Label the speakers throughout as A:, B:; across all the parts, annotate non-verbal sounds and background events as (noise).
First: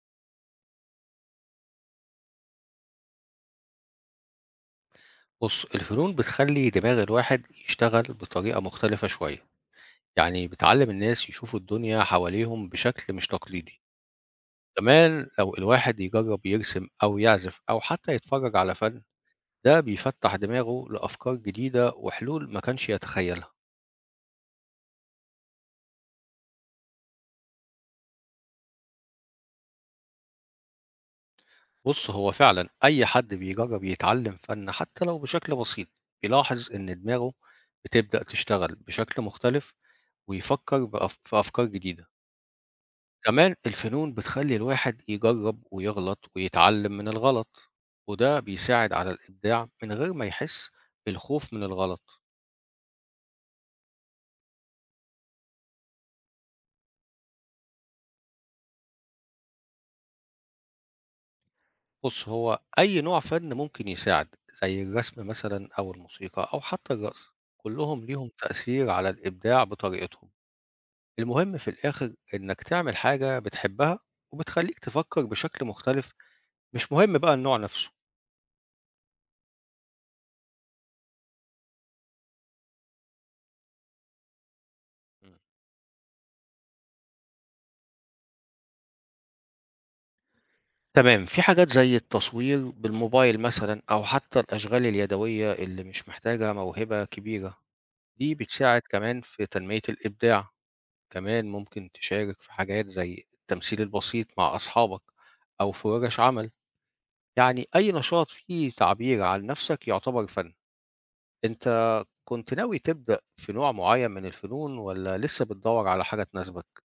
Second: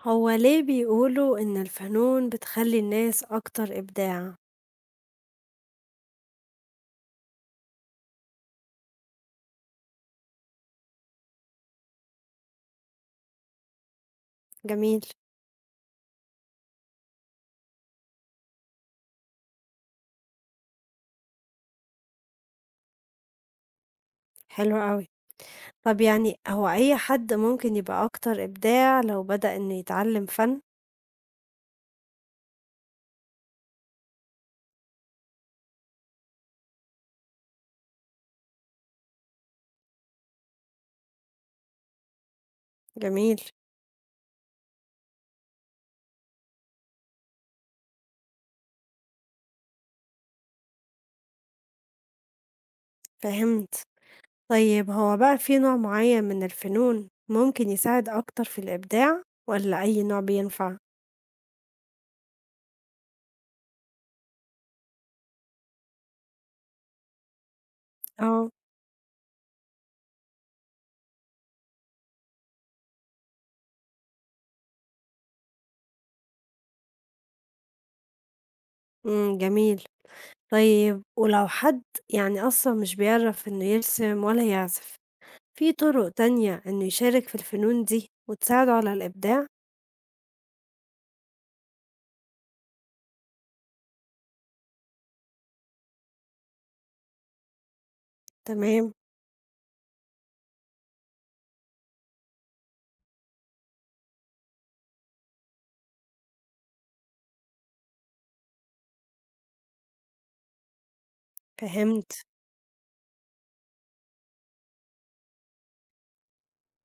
A: هو ليه بيقولوا إن الفنون بتخلّي الناس أكتر إبداع؟
B: بُص، الفنون بتخلّي دماغ الواحد يشتغل بطريقة مختلفة شوية، يعني بتعلّم الناس يشوفوا الدنيا حواليهم بشكل مش تقليدي،
A: جميل،
B: كمان لو الواحد يجرّب يرسم أو يعزف أو حتى يتفرّج على فَن، ده بيفتّح دماغه لأفكار جديدة وحلول ما كانش يتخيّلها.
A: حلو أوي. طب يعني هو أي حد ممكن يبقى أكتر إبداع لو بدأ إنه يتعلم فن؟
B: بُص، هو فعلًا أي حد بيجرّب يتعلّم فَن حتى لو بشكل بسيط، بيلاحظ إن دماغه بتبدأ تشتغل بشكل مختلف ويفكّر في أفكار جديدة.
A: جميل،
B: كمان الفنون بتخلّي الواحد يجرّب ويغلط ويتعلّم من الغلط، وده بيساعد على الإبداع من غير ما يحس بالخوف من الغلط.
A: فهمت. طيب هو بقى في نوع معين من الفنون ممكن يساعد أكتر في الإبداع والّا أي نوع بينفع؟
B: بُص، هو أي نوع فن ممكن يساعد، زي الرسم مثلًا أو الموسيقى أو حتى الرقص، كلّهم ليهم
A: آه،
B: تأثير على الإبداع بطريقتهم. المهم في الآخر إنّك تعمل حاجة بتحبها وبتخلّيك تفكّر بشكل مختلف، مش مهم بقى النوع نَفْسه.
A: إمم، جميل. طيب ولو حد يعني أصلًا مش بيعرف إنه يرسم ولا يعزف، في طرق تانية إنه يشارك في الفنون دي وتساعده على الإبداع؟
B: تمام، في حاجات زي التصوير بالموبايل مثلا أو حتى الأشغال اليدوية اللي مش محتاجة موهبة كبيرة، دي بتساعد
A: تمام،
B: كمان في تنمية الإبداع. كمان ممكن تشارك في حاجات زي التمثيل البسيط مع أصحابك أو في ورش عمل، يعني أي نشاط فيه تعبير عن نفسك يعتبر فن. أنت
A: فهمت.
B: كنت ناوي تبدأ في نوع معين من الفنون ولا لسه بتدور على حاجة تناسبك؟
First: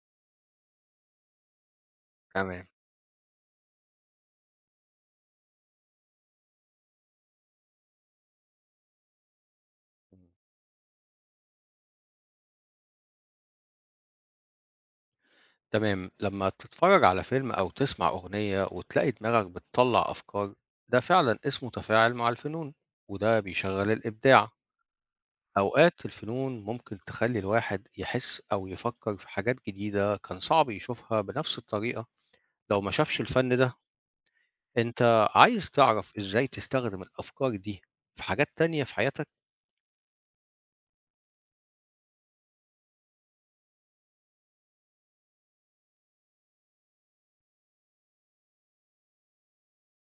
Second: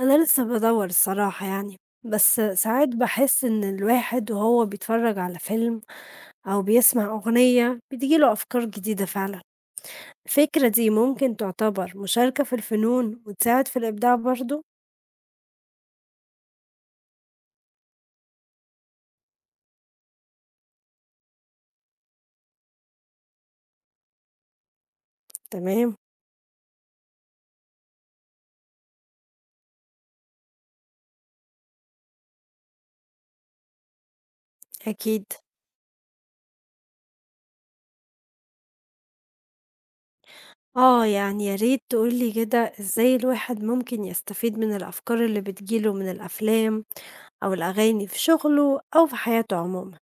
A: أنا لسه بادوّر الصراحة يعني، بس
B: تمام
A: ساعات باحس إن الواحد وهو بيتفرّج على فيلم أو بيسمع أغنية بتيجي له أفكار جديدة فعلًا. الفكرة دي ممكن تعتبر مشاركة في الفنون وتساعد في الإبداع برضه؟
B: تمام لما تتفرج على فيلم أو تسمع أغنية وتلاقي دماغك بتطلع أفكار، ده فعلا اسمه تفاعل مع الفنون، وده بيشغل الإبداع.
A: تمام،
B: أوقات الفنون ممكن تخلي الواحد يحس أو يفكر في حاجات جديدة كان صعب يشوفها بنفس الطريقة لو ما شافش الفن ده. أنت
A: أكيد.
B: عايز تعرف إزاي تستخدم الأفكار دي في حاجات تانية في حياتك.
A: آه، يعني يا ريت تقول لي كده إزاي الواحد ممكن يستفيد من الأفكار اللي بتيجي له من الأفلام أو الأغاني في شغله أو في حياته عمومًا.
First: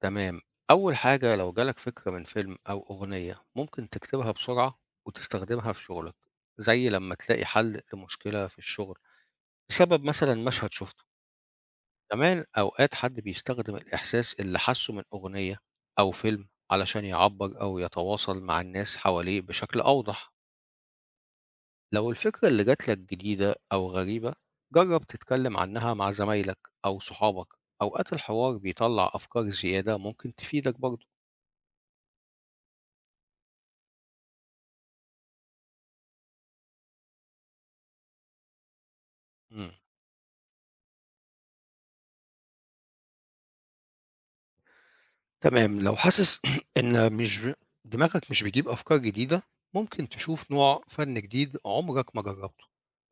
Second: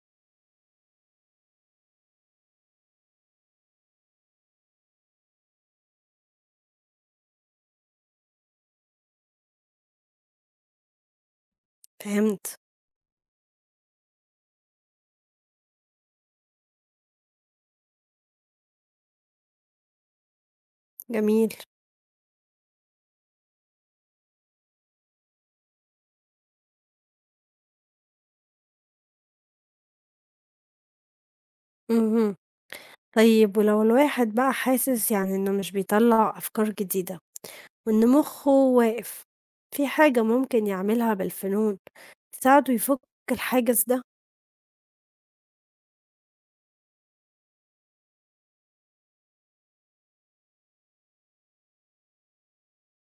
B: تمام، أول حاجة لو جالك فكرة من فيلم أو أغنية ممكن تكتبها بسرعة وتستخدمها في شغلك، زي لما تلاقي حل لمشكلة في الشغل بسبب مثلا مشهد شفته. كمان
A: فهمت،
B: أوقات حد بيستخدم الإحساس اللي حسه من أغنية أو فيلم علشان يعبر أو يتواصل مع الناس حواليه بشكل أوضح.
A: جميل.
B: لو الفكرة اللي جاتلك جديدة أو غريبة، جرب تتكلم عنها مع زمايلك أو صحابك، أوقات الحوار بيطلع أفكار زيادة ممكن تفيدك برضه.
A: اهم. طيب ولو الواحد بقى حاسس يعني إنه مش بيطلّع أفكار جديدة وإن مُخّه واقف،
B: مم.
A: في حاجة ممكن يعملها بالفنون تساعده يفُك الحاجز ده؟
B: تمام، لو حاسس (clears throat) إن مش ب دماغك مش بيجيب أفكار جديدة، ممكن تشوف نوع فن جديد عمرك ما جربته،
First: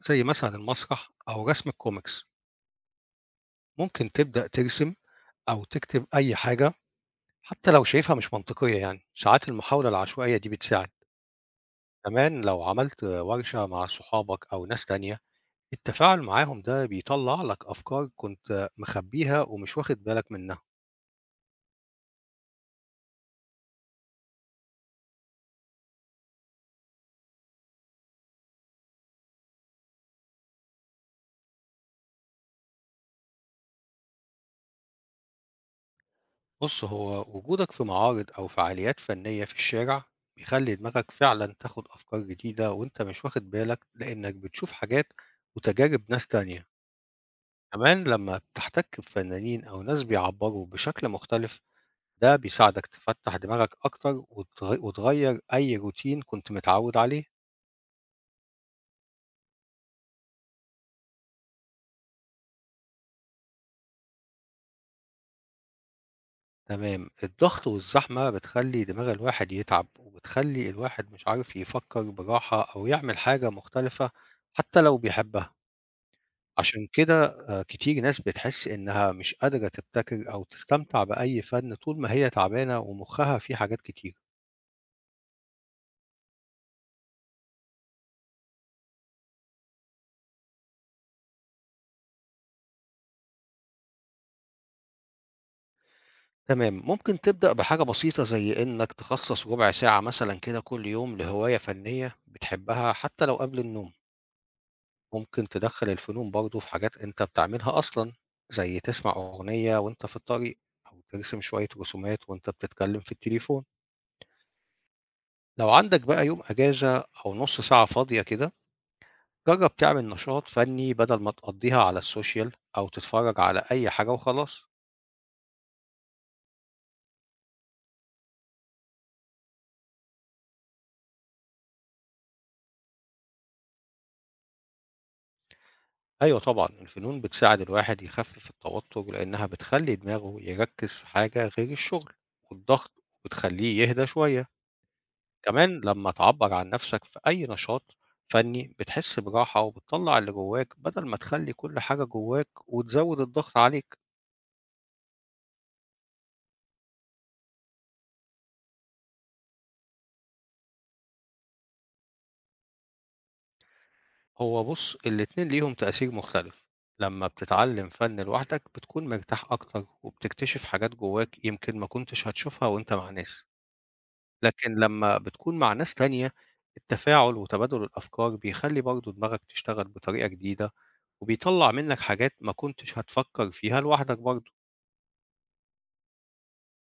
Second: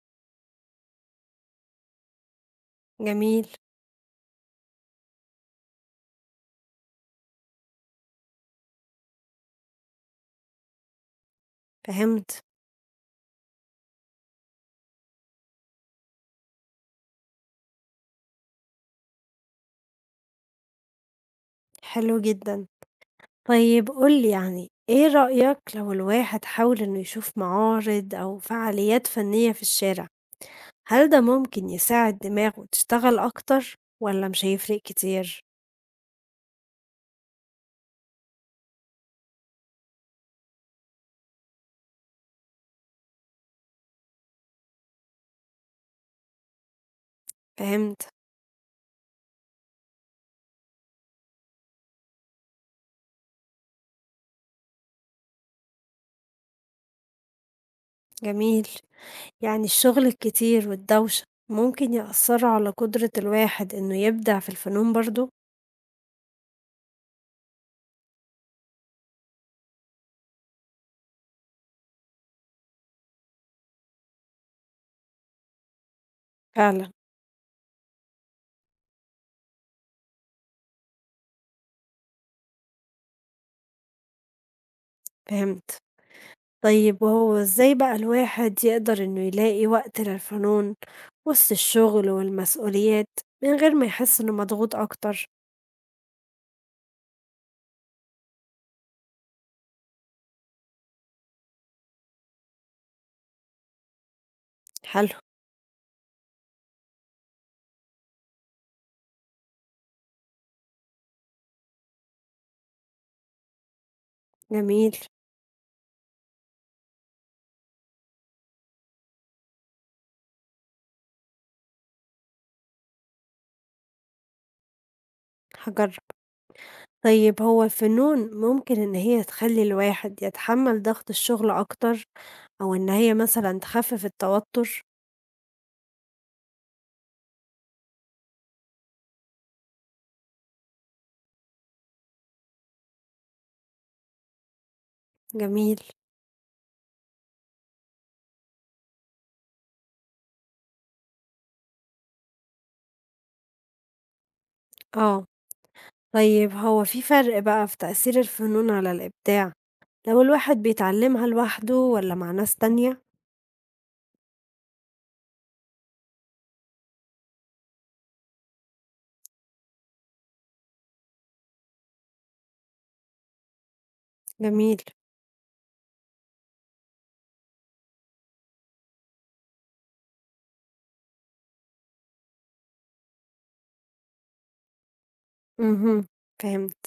B: زي مثلًا المسرح أو رسم الكوميكس،
A: جميل،
B: ممكن تبدأ ترسم أو تكتب أي حاجة حتى لو شايفها مش منطقية، ساعات المحاولة العشوائية دي بتساعد، كمان
A: فهمت،
B: لو عملت ورشة مع صحابك أو ناس تانية، التفاعل معاهم ده بيطلّع لك أفكار كنت مخبيها ومش واخد بالك منها.
A: حلو جدًا. طيب قُل لي يعني إيه رأيك لو الواحد حاول إنه يشوف معارض أو فعاليات فنية في الشارع، هل ده ممكن يساعد دماغه تشتغل أكتر والّا مش هيفرق كتير؟
B: بص، هو وجودك في معارض أو فعاليات فنية في الشارع بيخلي دماغك فعلا تاخد أفكار جديدة وأنت مش واخد بالك لأنك بتشوف حاجات وتجارب ناس تانية. كمان
A: فهمت،
B: لما بتحتك بفنانين أو ناس بيعبروا بشكل مختلف، ده بيساعدك تفتح دماغك أكتر وتغير أي روتين كنت متعود عليه.
A: جميل. يعني الشغل الكتير والدوشة ممكن يأثروا على قدرة الواحد إنه يبدع في الفنون برضه؟
B: تمام، الضغط والزحمة بتخلي دماغ الواحد يتعب وبتخلي الواحد مش عارف يفكر براحة أو يعمل حاجة مختلفة حتى لو بيحبها. عشان
A: فعلًا،
B: كده كتير ناس بتحس إنها مش قادرة تبتكر أو تستمتع بأي فن طول ما هي تعبانة ومخها فيه حاجات كتير.
A: فهمت. طيب وهو إزاي بقى الواحد يقدر إنه يلاقي وقت للفنون وسط الشغل والمسؤوليات من غير ما يحس إنه مضغوط أكتر؟
B: تمام، ممكن تبدأ بحاجة بسيطة زي إنك تخصص ربع ساعة مثلًا كده كل يوم لهواية فنية بتحبها حتى لو قبل النوم.
A: حلو،
B: ممكن تدخّل الفنون برضه في حاجات أنت بتعملها أصلًا، زي تسمع أغنية وأنت في الطريق أو ترسم شوية رسومات وأنت بتتكلم في التليفون.
A: جميل،
B: لو عندك بقى يوم أجازة أو نُص ساعة فاضية كده، جرب تعمل نشاط فني بدل ما تقضيها على السوشيال أو تتفرج على أي حاجة وخلاص.
A: هاجرب. طيب هو الفنون ممكن إن هي تخلّي الواحد يتحمّل ضغط الشغل أكتر أو إن هي مثلًا تخفف التوتر؟
B: أيوة طبعا الفنون بتساعد الواحد يخفف التوتر لأنها بتخلي دماغه يركز في حاجة غير الشغل والضغط، وبتخليه يهدى شوية.
A: جميل،
B: كمان لما تعبر عن نفسك في أي نشاط فني بتحس براحة وبتطلع اللي جواك بدل ما تخلي كل حاجة جواك وتزود الضغط عليك.
A: آه. طيب هو في فرق بقى في تأثير الفنون على الإبداع لو الواحد بيتعلمها لوحده ولا مع ناس تانية؟
B: هو بُص، الاتنين ليهم تأثير مختلف، لمّا بتتعلّم فَن لوحدك بتكون مرتاح أكتر وبتكتشف حاجات جواك يمكن ما كنتش هتشوفها وأنت مع ناس، لكن
A: جميل،
B: لمّا بتكون مع ناس تانية، التفاعل وتبادل الأفكار بيخلّي برضه دماغك تشتغل بطريقة جديدة، وبيطلّع منّك حاجات ما كنتش هتفكّر فيها لوحدك برضه.
A: امم، فهمت.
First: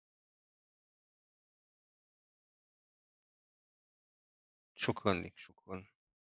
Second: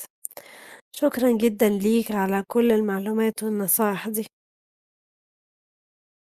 A: شكرا جدا ليك على كل المعلومات والنصائح دي.
B: شكرًا ليك، شكرًا.